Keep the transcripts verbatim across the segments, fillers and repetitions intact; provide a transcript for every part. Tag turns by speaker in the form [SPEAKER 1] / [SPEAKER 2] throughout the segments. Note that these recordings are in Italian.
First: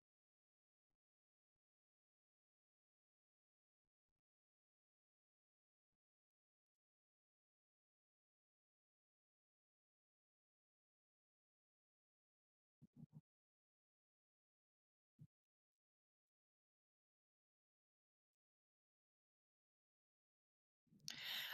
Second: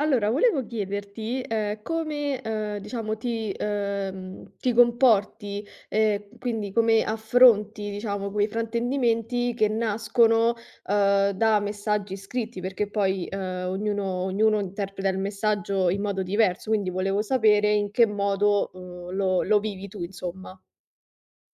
[SPEAKER 1] Allora volevo chiederti, ehm, come, ehm, diciamo, ti ehm, ti comporti, e quindi come affronti, diciamo, quei fraintendimenti che nascono, ehm, da messaggi scritti perché poi, ehm, ognuno ognuno interpreta il messaggio in modo diverso, quindi volevo sapere in che modo, uhm, lo lo vivi tu, insomma.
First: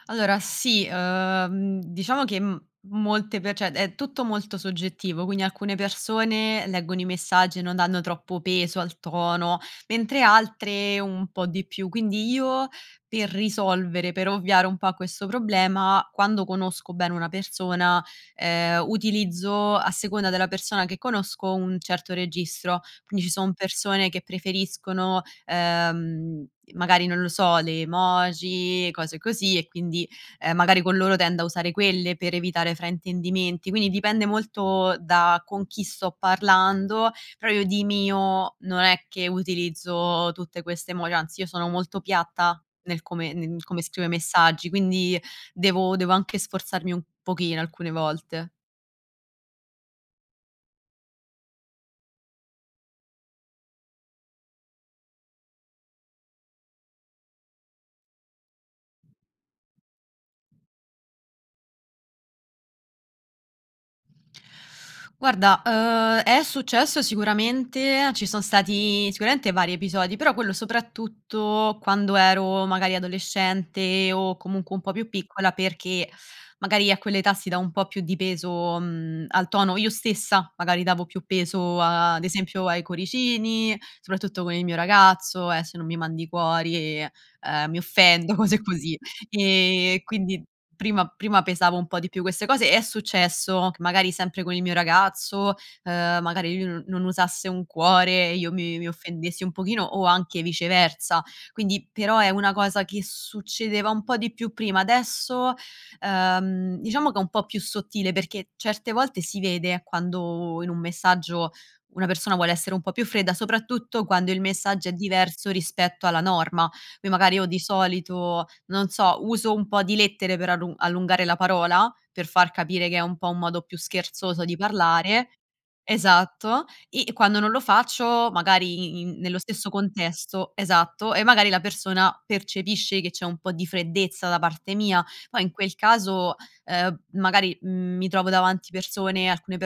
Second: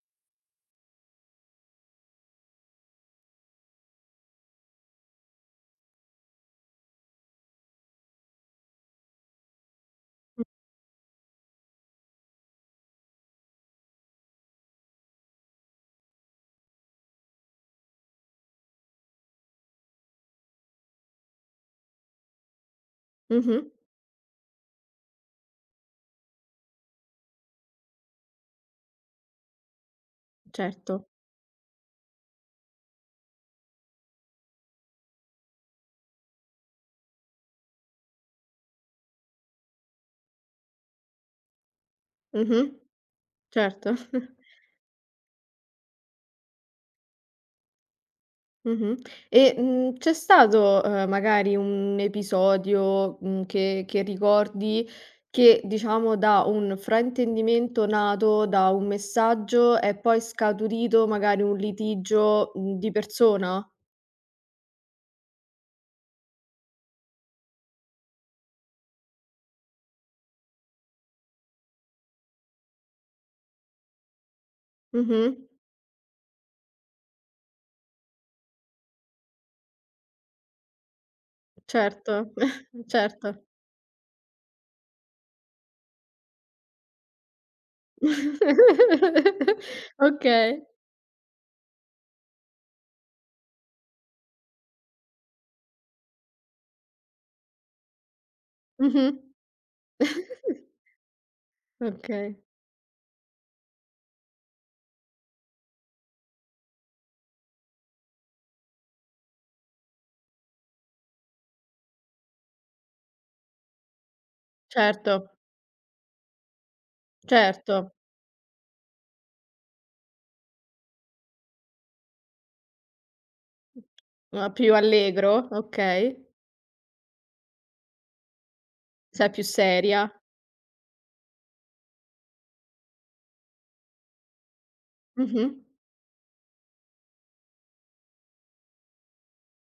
[SPEAKER 2] Allora sì, ehm, diciamo che m molte pe ceh, è tutto molto soggettivo, quindi alcune persone leggono i messaggi e non danno troppo peso al tono, mentre
[SPEAKER 1] Mh.
[SPEAKER 2] altre un po' di più, quindi io per risolvere, per ovviare un po' a questo problema quando conosco bene una persona, ehm, utilizzo, a seconda della persona che conosco, un certo registro. Quindi ci son
[SPEAKER 1] Mh-mh.
[SPEAKER 2] persone che preferiscono, ehm, magari non lo so le emoji, cose così e quindi, ehm, magari con
[SPEAKER 1] Certo.
[SPEAKER 2] loro tendo a usare quelle per evitare fraintendimenti, quindi dipende molto da con chi sto parlando, però io di mio non è che utilizzo tutte queste emoj anzi io sono molto piatta
[SPEAKER 1] Mh-mh.
[SPEAKER 2] nel come ne in come
[SPEAKER 1] Certo.
[SPEAKER 2] scrivo i messaggi quindi devo devo anche sforzarmi un pochino alcune volte.
[SPEAKER 1] Mh-mh. E, mhmm, c'è stato, ehm, magari un episodio, mhmm, che che ricordi che, diciamo, da un fraintendimento nato da un messaggio è poi scaturito magari un litigio, mhmm, di persona?
[SPEAKER 2] Guarda, uhm, è successo sicuramente, ci son stati sicuramente vari episodi, però quello soprattutto quando ero magari adolescente, o comunque un po' più
[SPEAKER 1] Mh-mh.
[SPEAKER 2] piccola, perché magari a quella età si da un po' più di peso, mhmm, al tono io stessa magari davo più peso, ad
[SPEAKER 1] Certo,
[SPEAKER 2] esempio, ai
[SPEAKER 1] certo.
[SPEAKER 2] cuoricini, soprattutto con il mio ragazzo: "Eh se non mi mandi i cuori, ehm, mi offendo." Cose così e quindi
[SPEAKER 1] Okay.
[SPEAKER 2] prima prima pesavo un po' di più queste cose è successo che magari sempre con il mio ragazzo, ehm, magari lui non non usasse un cuore, e io mi mi
[SPEAKER 1] Mh-mh.
[SPEAKER 2] offendessi un pochino o anche viceversa, quindi però è
[SPEAKER 1] Okay.
[SPEAKER 2] una cosa che succedeva un po' di più prima, adesso, ehm, diciamo che è un po' più sottile perché certe volte si vede quando in un messaggio una persona vuole essere un po' più fredda, soprattutto quando il messaggio è
[SPEAKER 1] Certo.
[SPEAKER 2] diverso rispetto alla norma. Noi magari io di
[SPEAKER 1] Certo.
[SPEAKER 2] solito, non so, uso un po' di lettere per allu per allungare la parola, per far capire che è un po' un modo più scherzoso
[SPEAKER 1] Ma
[SPEAKER 2] di
[SPEAKER 1] più
[SPEAKER 2] parlare
[SPEAKER 1] allegro, okay.
[SPEAKER 2] esatto, e e quando non lo faccio, magari i in
[SPEAKER 1] Sei
[SPEAKER 2] nello
[SPEAKER 1] più
[SPEAKER 2] stesso
[SPEAKER 1] seria.
[SPEAKER 2] contesto esatto e magari la persona percepisce che c'è un po' di freddezza da parte mia,
[SPEAKER 1] Mh
[SPEAKER 2] poi in
[SPEAKER 1] mh.
[SPEAKER 2] quel caso, ehm, magari, mhmm, mi trovo davanti persone, alcune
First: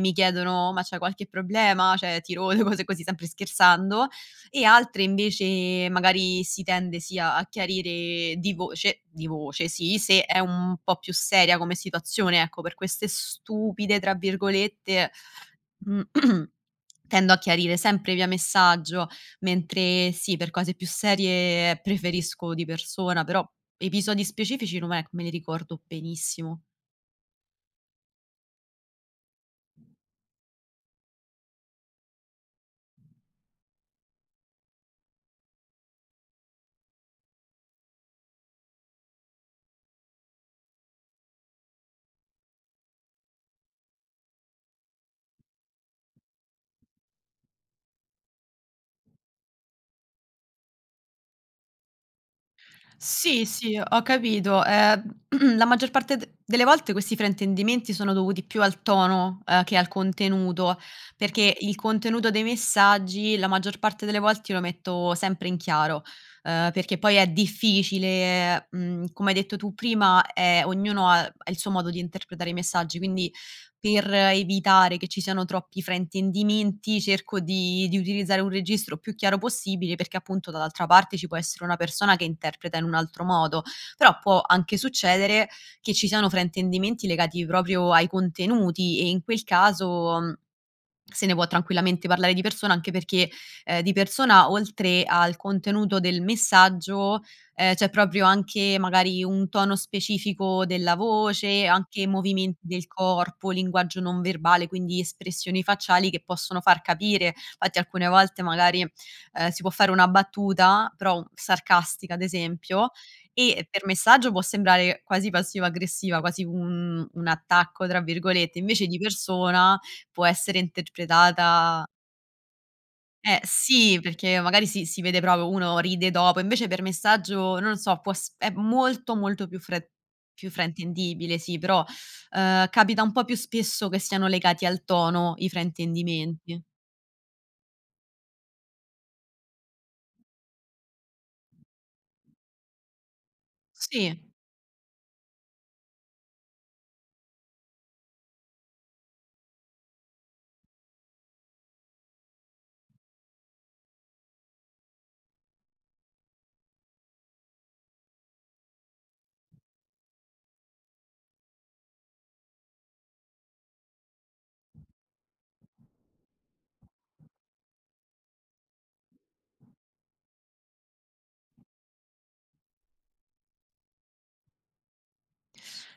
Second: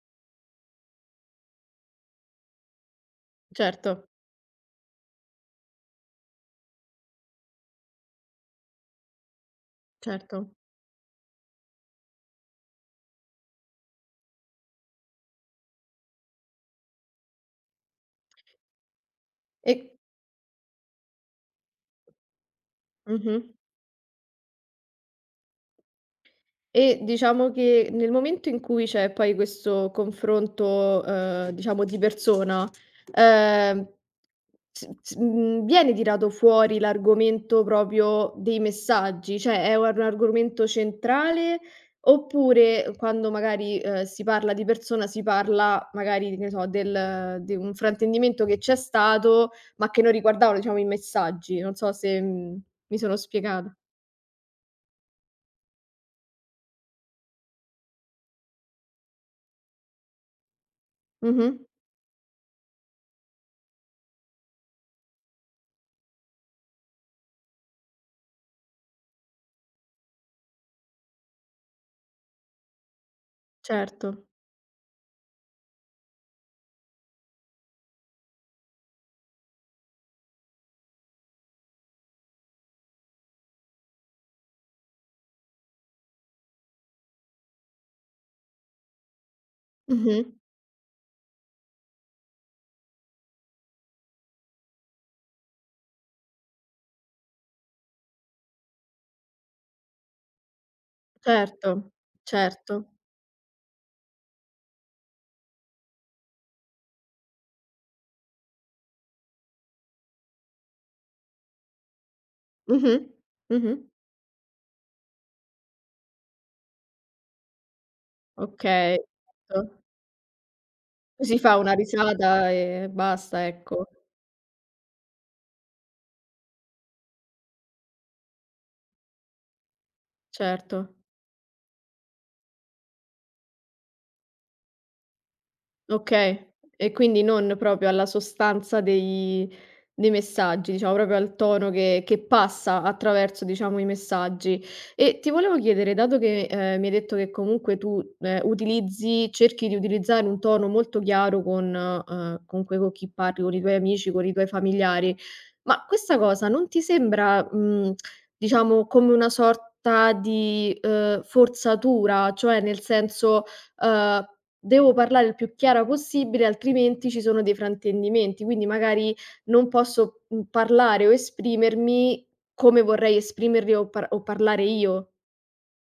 [SPEAKER 2] mi chiedono: "Ma c'è qualche problema? ceh, ti rode?" Cose così, sempre
[SPEAKER 1] Certo.
[SPEAKER 2] scherzando e altre invece, magari si tende sì a a chiarire di voce di voce sì se è
[SPEAKER 1] Certo.
[SPEAKER 2] un po' più seria come situazione ecco, per queste "stupide", tra virgolette, mhmm tendo a chiarire sempre via messaggio,
[SPEAKER 1] E
[SPEAKER 2] mentre sì, per cose più serie preferisco di persona, però
[SPEAKER 1] Mh-mh.
[SPEAKER 2] episodi specifici non è che me li ricordo benissimo.
[SPEAKER 1] E diciamo che, nel momento in cui c'è poi questo confronto, ehm, diciamo di persona, ehm, s s mhmm, viene tirato fuori l'argomento propio dei messaggi? ceh, è un ar un argomento centrale, oppure quando magari, uhm, si parla di persona, si parla magari di ne so, del de un fraintendimento che c'è stato, ma che non riguardavano diciamo i messaggi, non so se, mhmm, mi sono
[SPEAKER 2] Sì,
[SPEAKER 1] spiegata.
[SPEAKER 2] sì, ho capito, ehm, la maggior parte de delle volte questi fraintendimenti sono dovuti più al tono, uhm, che al contenuto, perché
[SPEAKER 1] Mh-mh.
[SPEAKER 2] il contenuto dei messaggi, la maggior parte delle volte io lo metto sempre in chiaro, ehm, perché poi è difficile, mhmm, come hai detto tu prima è ognuno ha ha il suo modo di interpretare i messaggi, quindi per
[SPEAKER 1] Certo.
[SPEAKER 2] evitare che ci siano troppi fraintendimenti cerco di di utilizzare un registro più chiaro possibile, perché appunto dall'altra parte ci può essere una persona che interpreta in un altro modo, però può anche succedere che ci siano fraintendimenti legati proprio ai contenuti e in quel
[SPEAKER 1] Mh mh.
[SPEAKER 2] caso se ne può tranquillamente parlare di persona anche perché, ehm, di persona, oltre al contenuto del messaggio, ehm, c'è proprio anche, magari, un tono specifico della voce,
[SPEAKER 1] Certo,
[SPEAKER 2] anche movimenti del
[SPEAKER 1] certo.
[SPEAKER 2] corpo, linguaggio non verbale, quindi espressioni facciali che possono far capire. Fatti alcune volte magari, ehm, si può fare una battuta, però u sarcastica, ad esempio,
[SPEAKER 1] Mh-mh,
[SPEAKER 2] e per
[SPEAKER 1] mh-mh.
[SPEAKER 2] messaggio può sembrare quasi passivo aggressiva, quasi un un "attacco", tra virgolette, invece di
[SPEAKER 1] Okay
[SPEAKER 2] persona
[SPEAKER 1] [unintelligible]
[SPEAKER 2] può essere
[SPEAKER 1] Ci si fa una
[SPEAKER 2] interpretata
[SPEAKER 1] risata e
[SPEAKER 2] Eh
[SPEAKER 1] basta, ecco.
[SPEAKER 2] sì perché magari si si vede propo uno ride dopo, invece per messaggio, non lo so, può s è molto, molto più fre più
[SPEAKER 1] Certo.
[SPEAKER 2] fraintendibile, sì però, ehm, capita un po' più spesso che siano legati al tono, i
[SPEAKER 1] Okay.
[SPEAKER 2] fraintendimenti.
[SPEAKER 1] E quindi non propio alla sostanza dei dei messaggi, diciamo propio al tono che che passa attraverso, diciamo, i
[SPEAKER 2] Sì.
[SPEAKER 1] messaggi. E ti volevo chiedere dato che, ehm, mi hai detto che comunque tu, ehm, utilizzi cerchi di utilizzare un tono molto chiaro con ehm, comunque co' chi parli, con i tuoi amici, con i tuoi familiari, ma questa cosa non ti sembra, mhmm, diciamo come una sorta di, ehm, forzatura, cioè nel senso, ehm: "Devo parlare il più chiara possibile, altrimenti ci sono dei fraintendimenti, quindi magari non posso, mhmm, parlare o esprimermi come vorrei esprimerli o par o parlare io."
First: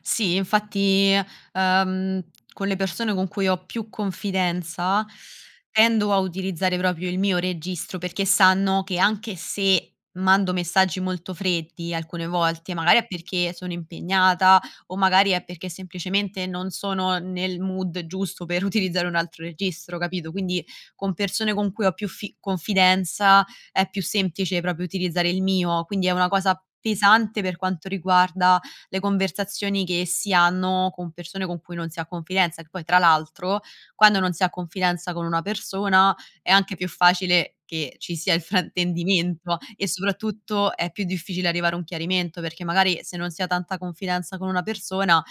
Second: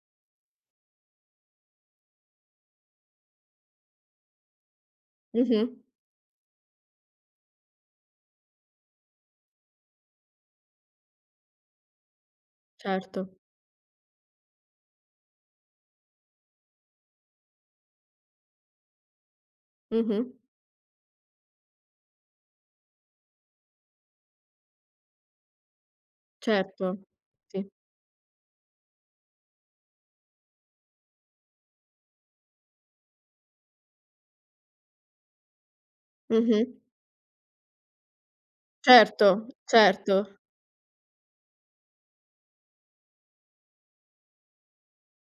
[SPEAKER 2] Sì, infatti, ehm, con le persone con cui ho più confidenza
[SPEAKER 1] Mh-mh.
[SPEAKER 2] tendo a utilizzare propio il mio registro perché sanno che, anche se mando messaggi molto freddi alcune volte, magari è
[SPEAKER 1] Certo.
[SPEAKER 2] perché sono impegnata o magari è perché semplicemente non sono nel mood giusto per utilizzare un altro registro, capito?
[SPEAKER 1] Mh-mh.
[SPEAKER 2] Quindi con persone con cui ho più fi confidenza è più semplice propio utilizzare il mio, quindi è una cosa
[SPEAKER 1] Certo,
[SPEAKER 2] pesante per
[SPEAKER 1] sì.
[SPEAKER 2] quanto riguarda le conversazioni che si hanno con persone con cui non si ha confidenza, che poi tra l'altro, quando non si ha confidenza con una persona è anche
[SPEAKER 1] Mh-mh.
[SPEAKER 2] più facile che ci sia il
[SPEAKER 1] Certo,
[SPEAKER 2] fraintendimento e
[SPEAKER 1] certo.
[SPEAKER 2] soprattutto è più difficile arrivare a un chiarimento, perché magari se non si ha tanta confidenza con una persona,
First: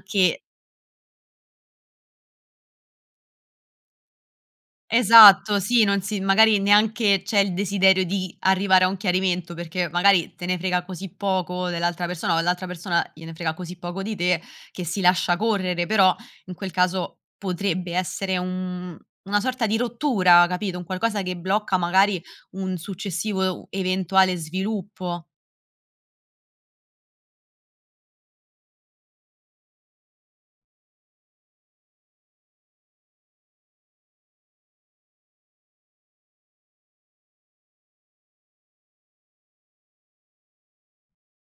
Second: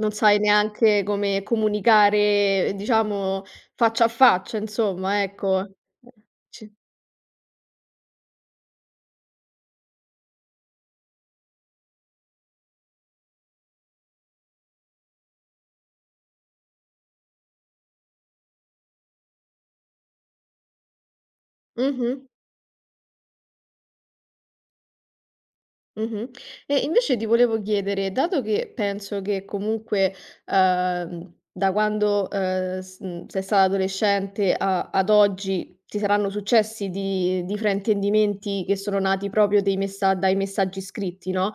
[SPEAKER 1] Non sai neanche come comunicare, ehm, diciamo, faccia a faccia insomma,
[SPEAKER 2] Esatto
[SPEAKER 1] ecco
[SPEAKER 2] sì, non si
[SPEAKER 1] [unintelligible]
[SPEAKER 2] magari
[SPEAKER 1] c
[SPEAKER 2] neanche c'è il desiderio di arrivare a un chiarimento, perché magari te ne frega così poco dell'altra persona o all'altra persona gliene frega così poco di te, che si lascia correre, però in quel caso potrebbe essere un una sorta di rottura, capito? Un qualcosa che blocca magari
[SPEAKER 1] Mh-mh.
[SPEAKER 2] un successivo e u eventuale sviluppo.
[SPEAKER 1] Mh-mh. E invece ti volevo chiedere, dato che penso che comunque, ehm, da quando, ehm, s mhmm, sei stata adolescente a ad oggi, ti saranno successi di di fraintendimenti che sono nati propio dei messa dai messaggi scritti no,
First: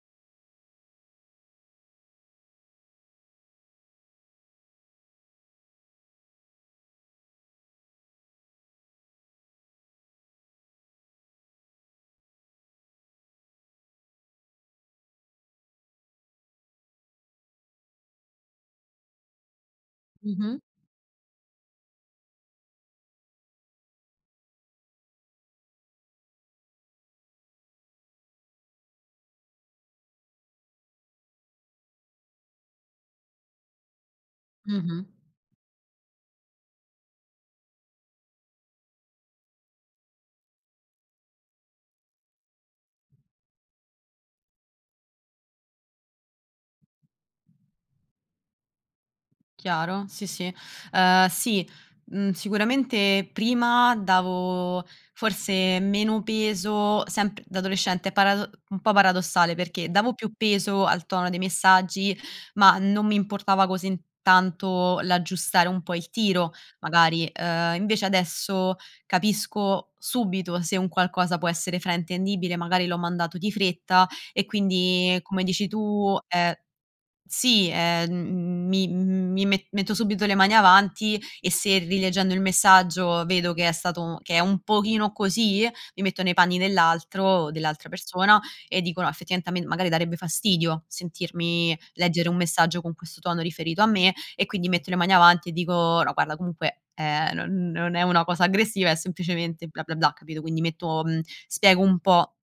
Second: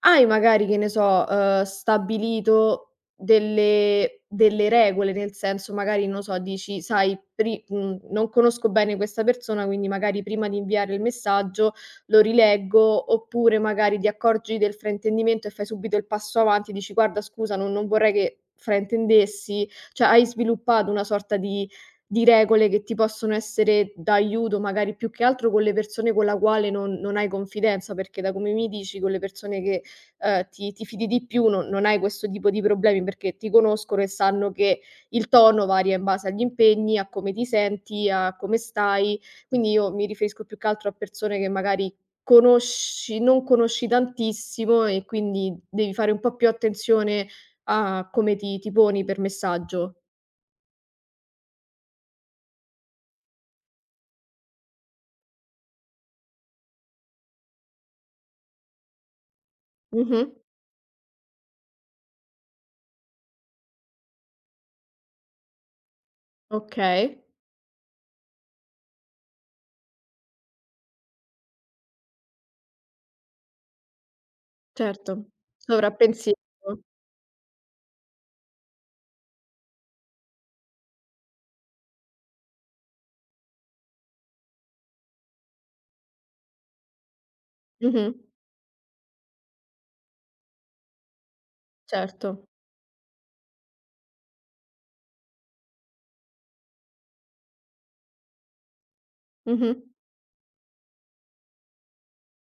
[SPEAKER 1] hai magari, che ne so, ehm, stabilito delle delle regole, nel senso magari non lo so, dici: "Sai pri" mhmm, "non conosco bene questa persona quindi magari prima di inviarle il messaggio, lo rileggo." Oppure magari ti accorgi del fraintendimento e fai subito il passo avanti e dici: "Guarda, scusa non non vorrei che fraintendessi." ceh, hai
[SPEAKER 2] Mh-mh.
[SPEAKER 1] sviluppato una sorta di di regole che ti possono essere d'aiuto, magari più che altro con le persone con la quale non non hai confidenza, perché da come mi dici con le persone che, ehm, ti ti fidi di più non non hai questo tipo di problemi, perché ti conoscono e sanno che
[SPEAKER 2] Mh-mh.
[SPEAKER 1] il tono varia in base agli impegni, a come ti senti, a come stai, quindi io mi riferisco più che altro a persone che magari conosci non conosci tantissimo e quindi devi fare un po' più attenzione a come ti ti poni per messaggio.
[SPEAKER 2] Chiaro. Sì, sì, ehm, sì, mhmm, sicuramente prima davo forse meno peso, sempr da adolescente parado un po' paradossale, perché davo più
[SPEAKER 1] Mh-mh.
[SPEAKER 2] peso al tono dei messaggi ma non mi importava così n tanto l'aggiustare un po' il tiro,
[SPEAKER 1] Okay.
[SPEAKER 2] magari, ehm, invece adesso capisco subito se un qualcosa può essere fraintendibile, magari l'ho mandato di fretta, e quindi,
[SPEAKER 1] Certo,
[SPEAKER 2] come dici tu, è
[SPEAKER 1] sovrappensiero.
[SPEAKER 2] sì, ehm, m mi mi me metto subito le mani avanti e se, rileggendo il messaggio, vedo che è stato che è un pochino così, mi metto nei panni dell'altro dell'altra
[SPEAKER 1] Mh-mh.
[SPEAKER 2] persona e dico: "No, effettivamente a me magari darebbe fastidio sentirmi leggere un
[SPEAKER 1] Certo.
[SPEAKER 2] messaggio con questo tono, riferito a me." E quindi metto le mani avanti e dico: "No guarda comunque, ehm, non non è una cosa aggressiva, è semplicemente bla,
[SPEAKER 1] Mh-mh.
[SPEAKER 2] bla, bla." Capito, quindi metto mhmm, spiego un po'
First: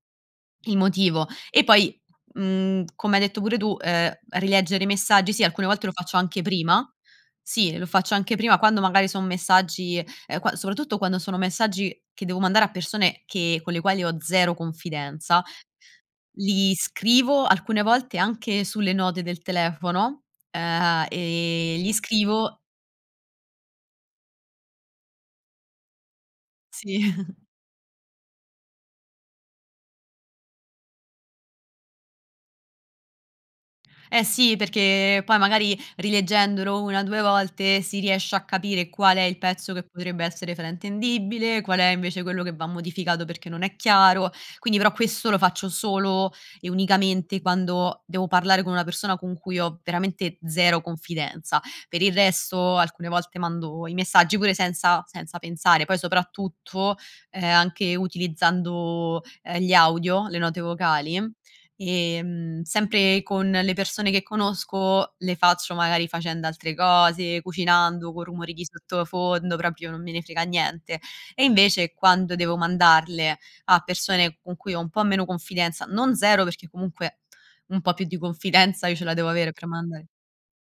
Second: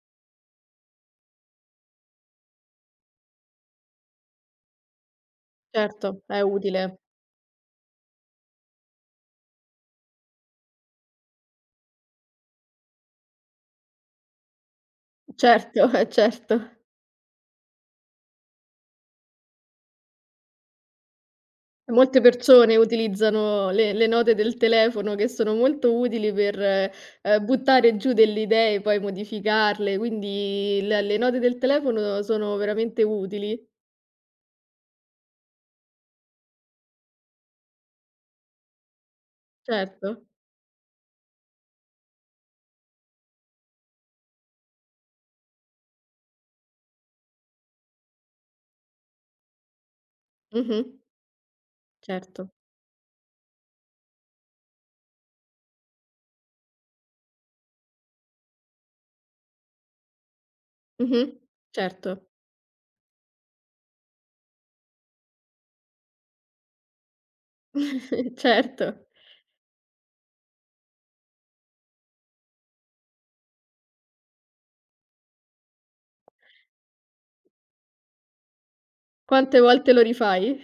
[SPEAKER 2] il motivo e poi, mhmm, come hai detto pure tu, ehm, rileggere i messaggi sì, alcune volte lo faccio
[SPEAKER 1] Certo, è
[SPEAKER 2] anche prima
[SPEAKER 1] utile.
[SPEAKER 2] sì lo faccio anche prima quando magari son messaggi, ehm, qua soprattutto quando sono messaggi che devo mandare a persone che con le quali ho zero confidenza
[SPEAKER 1] Certo, eh,
[SPEAKER 2] li
[SPEAKER 1] certo.
[SPEAKER 2] scrivo alcune volte anche sulle note del telefono, ehm, gli
[SPEAKER 1] Molte
[SPEAKER 2] scrivo
[SPEAKER 1] persone utilizzano le le note del telefono che sono molto utili per,
[SPEAKER 2] Sì.
[SPEAKER 1] ehm, buttare giù delle idee poi modificarle, quindi le le note del telefono sono veramente utili.
[SPEAKER 2] Eh sì, perché poi magari rileggendolo una due volte si riesce a capire qual è il pezzo che potrebbe
[SPEAKER 1] Certo.
[SPEAKER 2] essere fraintendibile, qual è invece quello che va modificato perché non è chiaro, quindi però questo lo faccio solo e unicamente quando devo parlare con una persona con cui ho veramente zero
[SPEAKER 1] Mh-mh.
[SPEAKER 2] confidenza. Per il
[SPEAKER 1] Certo.
[SPEAKER 2] resto, alcune volte mando i messaggi, pure senza senza pensare. Poi soprattutto, ehm, anche utilizzando, ehm, gli audio, le note vocali,
[SPEAKER 1] Mh-mh, certo.
[SPEAKER 2] ehm, sempre con le persone che conosco, le faccio magari facendo altre cose, cucinando, co' rumori di
[SPEAKER 1] Certo.
[SPEAKER 2] sottofondo, proprio non me ne frega niente. E invece quando devo mandarle a persone con cui ho un po' meno confidenza, non zero perché comunque un po' più di confidenza io ce la devo avere
[SPEAKER 1] Quante
[SPEAKER 2] per
[SPEAKER 1] volte lo
[SPEAKER 2] mandare
[SPEAKER 1] rifai?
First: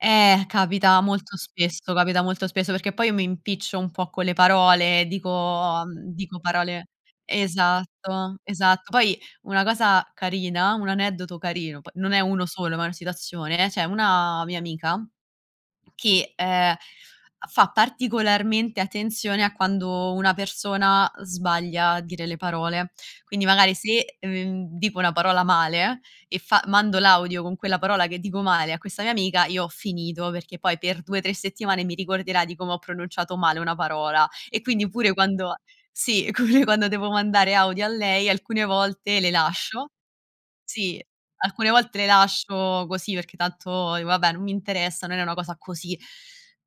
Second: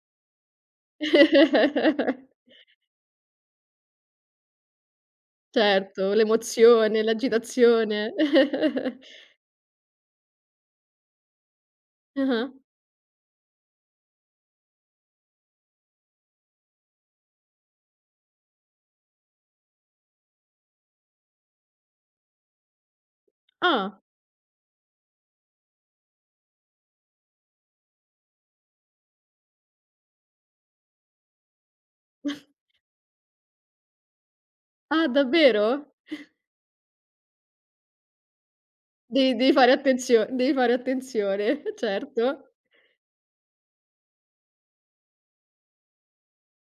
[SPEAKER 2] Eh capita molto spesso, capita molto spesso, perché poi io mi impiccio un po' con le parole, dico mhmm,
[SPEAKER 1] Certo
[SPEAKER 2] dico parole
[SPEAKER 1] l'emozione, l'agitazione.
[SPEAKER 2] esatto, esatto poi una cosa carina, un aneddoto carino poi non è uno
[SPEAKER 1] Ah-ah.
[SPEAKER 2] solo ma è una situazione, c'è una mia amica che, ehm, a fa particolarmente attenzione a quando una persona sbaglia a dire le parole. Quindi, magari
[SPEAKER 1] Ah.
[SPEAKER 2] se, mhmm, dico una parola male e fa mando l'audio con quella parola che dico male a questa mia amica, io ho finito perché poi per due tre settimane mi ricorderà di come ho pronunciato male una parola. E quindi
[SPEAKER 1] Ah,
[SPEAKER 2] pure quando
[SPEAKER 1] davvero?
[SPEAKER 2] sì come quando devo mandare audio a lei, alcune volte le
[SPEAKER 1] Devi devi fare
[SPEAKER 2] lascio
[SPEAKER 1] attenzio devi fare
[SPEAKER 2] sì,
[SPEAKER 1] attenzione,
[SPEAKER 2] alcune volte le
[SPEAKER 1] certo.
[SPEAKER 2] lascio così perché tanto dico: "Vabbè, non mi interessa, non è una cosa così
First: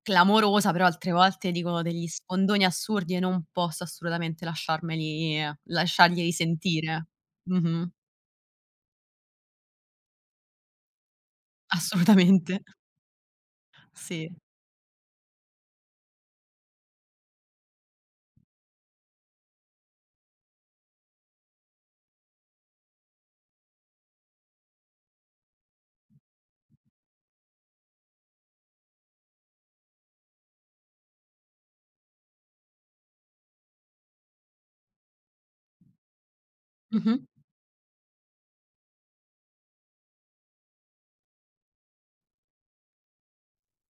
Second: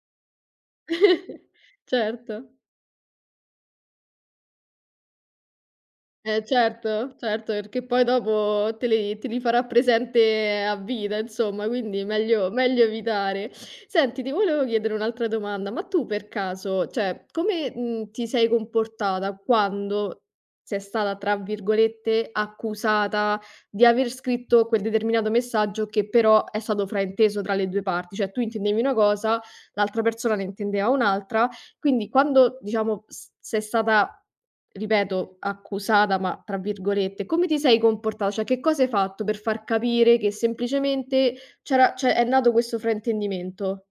[SPEAKER 2] clamorosa." Però altre volte dicono degli
[SPEAKER 1] Certo.
[SPEAKER 2] sfondoni assurdi e non posso assolutamente lasciarmeli lasciarglieli
[SPEAKER 1] Eh
[SPEAKER 2] sentire.
[SPEAKER 1] certo, certo, perché
[SPEAKER 2] Mh-mh.
[SPEAKER 1] poi dopo te li te li farà presente a vita, insomma, quindi meglio
[SPEAKER 2] Assolutamente.
[SPEAKER 1] meglio evitare. Senti, ti
[SPEAKER 2] Sì.
[SPEAKER 1] volevo chiedere un'altra domanda. Ma tu per caso, ceh, come, mhmm, ti sei comportata quando sei stata, tra virgolette, "accusata", di aver scritto quel determinato messaggio che però è stato frainteso tra le due parti, cioè tu intendevi una cosa, l'altra persona ne intendeva un'altra, quindi quando diciamo, s sei stata, ripeto, "accusata", ma tra
[SPEAKER 2] Mh-mh.
[SPEAKER 1] virgolette, come ti sei comportata? Cioè, che cosa hai fatto per far capire che semplicemente c'era ceh, è nato questo fraintendimento.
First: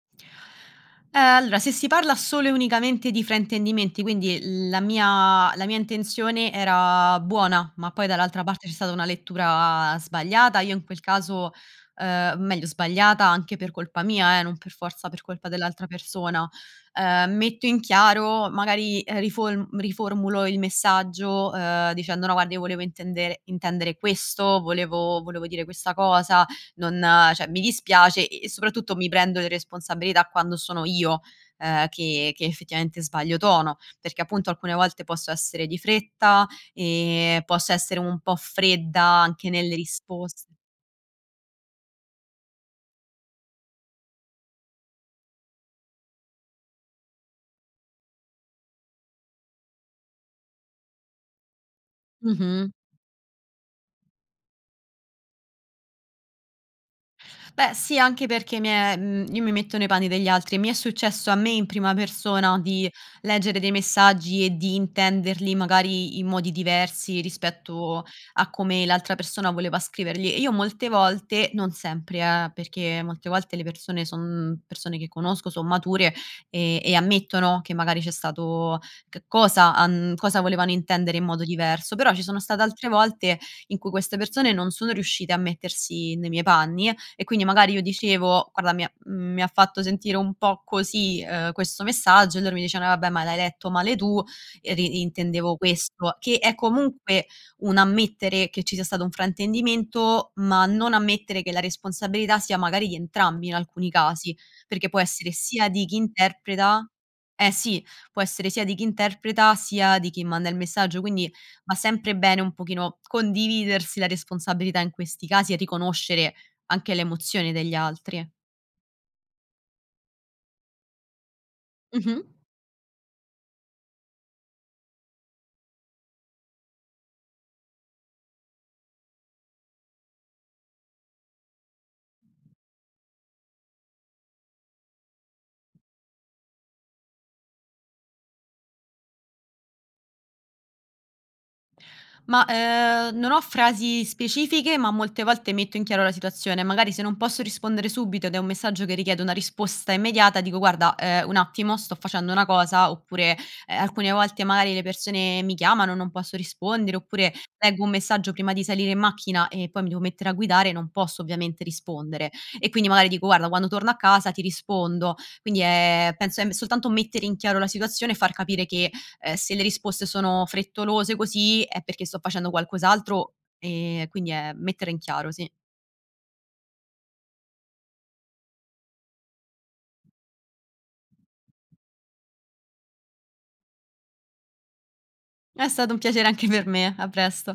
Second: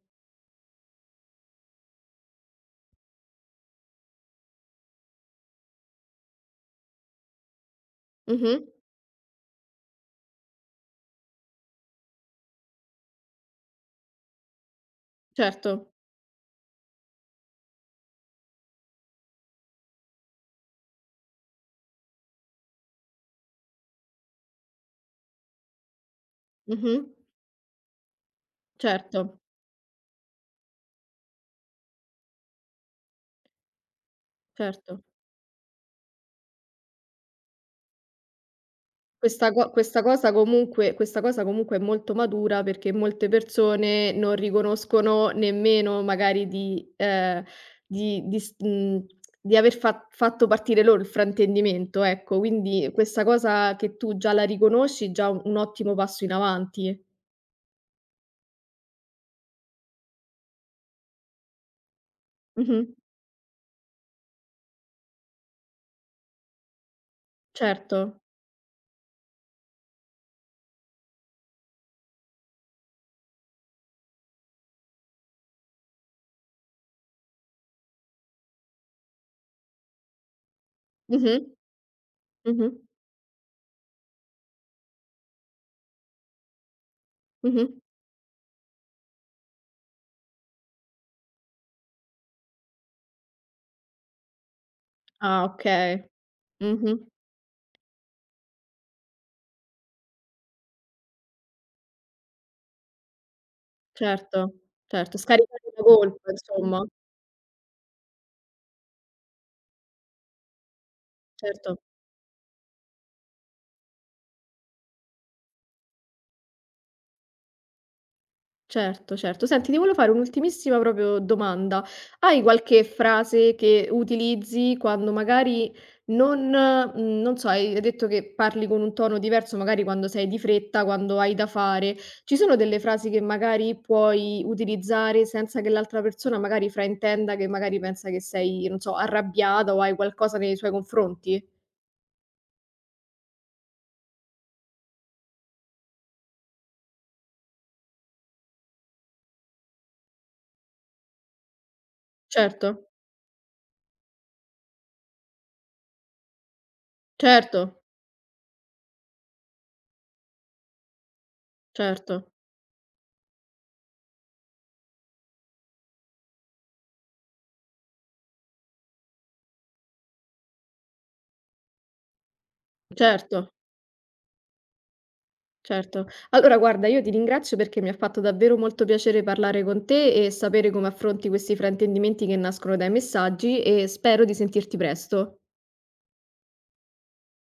[SPEAKER 2] Eh allora, se si parla solo e unicamente di fraintendimenti, quindi la mia la mia intenzione era buona, ma poi dall'altra parte c'è
[SPEAKER 1] Mh-mh.
[SPEAKER 2] stata una lettura sbagliata, io in quel caso, ehm meglio sbagliata anche per colpa mia eh, non per forza per colpa dell'altra
[SPEAKER 1] Certo.
[SPEAKER 2] persona, ehm, metto in chiaro magari, ehm, rifolm riformulo il messaggio, ehm, dicendo: "No guarda io volevo intendere intendere questo, volevo volevo dire questa cosa, non
[SPEAKER 1] Mh-mh.
[SPEAKER 2] ceh, mi dispiace." E e soprattutto mi prendo
[SPEAKER 1] Certo.
[SPEAKER 2] le responsabilità quando sono io, ehm, che che effettivamente sbaglio tono, perché appunto alcune
[SPEAKER 1] Certo.
[SPEAKER 2] volte posso essere di fretta, ehm, posso essere un po' fredda anche
[SPEAKER 1] Questa co
[SPEAKER 2] nelle
[SPEAKER 1] questa cosa
[SPEAKER 2] risposte
[SPEAKER 1] comunque questa cosa comunque è molto matura, perché molte persone non riconoscono nemmeno magari di ehm, di di s mhmm, di aver fa fatto partire loro il fraintendimento,
[SPEAKER 2] Mh
[SPEAKER 1] ecco.
[SPEAKER 2] mh.
[SPEAKER 1] Quindi questa cosa che tu già la riconosci, già u un ottimo passo in avanti.
[SPEAKER 2] Beh sì, anche perché mi è mhmm, io mi metto nei panni degli altri e mi è successo a me in prima persona di
[SPEAKER 1] Mh-mh.
[SPEAKER 2] leggere dei messaggi e di intenderli, magari in modi diversi, rispetto
[SPEAKER 1] Certo.
[SPEAKER 2] a come l'altra persona voleva scriverli e io molte volte, non sempre eh, perché molte volte le persone son persone che conosco, son mature e e ammettono che magari c'è stato c cosa han cosa volevano intendere in
[SPEAKER 1] Mh-mh,
[SPEAKER 2] modo diverso, però ci sono state
[SPEAKER 1] mh-mh.
[SPEAKER 2] altre volte in cui queste persone non sono riuscite a mettersi nei miei panni e quindi
[SPEAKER 1] Mh
[SPEAKER 2] magari
[SPEAKER 1] mh.
[SPEAKER 2] io dicevo: "Guarda mi ha mi ha fatto sentire un po' così questo, ehm, messaggio." E loro mi dicevano: "Eh vabbè, ma l'hai letto male tu, e di
[SPEAKER 1] Ah
[SPEAKER 2] intendevo
[SPEAKER 1] okay.
[SPEAKER 2] questo." Che è
[SPEAKER 1] Mh-mh.
[SPEAKER 2] comunque un ammettere che ci sia stato un fraintendimento, ma non ammettere che la responsabilità sia magari di entrambi in alcuni casi,
[SPEAKER 1] Certo,
[SPEAKER 2] perché può
[SPEAKER 1] certo,
[SPEAKER 2] essere
[SPEAKER 1] scaricare
[SPEAKER 2] sia
[SPEAKER 1] la
[SPEAKER 2] di chi
[SPEAKER 1] colpa, insomma.
[SPEAKER 2] interpreta eh sì, può essere sia di chi interpreta, sia di chi manda il messaggio, quindi va
[SPEAKER 1] Certo.
[SPEAKER 2] sempre bene un pochino condividersi la responsabilità in questi casi e riconoscere anche le emozioni degli altri.
[SPEAKER 1] Certo, certo, senti ti volevo fare un'ultimissima propio domanda:
[SPEAKER 2] Mh mh.
[SPEAKER 1] hai qualche frase che utilizzi quando, magari non mhmm, non so, hai hai detto che parli con un tono diverso, magari quando sei di fretta, quando hai da fare. Ci sono delle frasi che magari puoi utilizzare senza che l'altra persona magari fraintenda, che magari pensa che sei, non so, arrabbiata o hai qualcosa nei suoi confronti?
[SPEAKER 2] Ma, ehm, non ho frasi specifiche ma molte volte metto in chiaro la situazione. Magari se non posso rispondere subito ed è un messaggio che richiede una risposta immediata, dico: "Guarda, ehm, un attimo, sto facendo una
[SPEAKER 1] Certo.
[SPEAKER 2] cosa." Oppure, ehm, alcune volte magari le persone mi chiamano, non posso rispondere, oppure
[SPEAKER 1] Certo.
[SPEAKER 2] leggo un messaggio prima di salire in macchina e poi mi devo mettere a guidare, non posso ovviamente
[SPEAKER 1] Certo.
[SPEAKER 2] rispondere e quindi magari dico: "Guarda, quando torno a casa ti rispondo." Quindi è penso è m soltanto mettere in chiaro la situazione e far capire che, ehm, se le risposte sono frettolose così, è perché sto facendo qualcos'altro,
[SPEAKER 1] Certo.
[SPEAKER 2] ehm, quindi è mettere in chiaro, sì.
[SPEAKER 1] Certo, allora guarda, io ti ringrazio perché mi ha fatto davvero molto piacere parlare con te e sapere come affronti questi fraintendimenti che nascono dai messaggi e spero di sentirti presto.
[SPEAKER 2] È stato un piacere anche per me. A presto.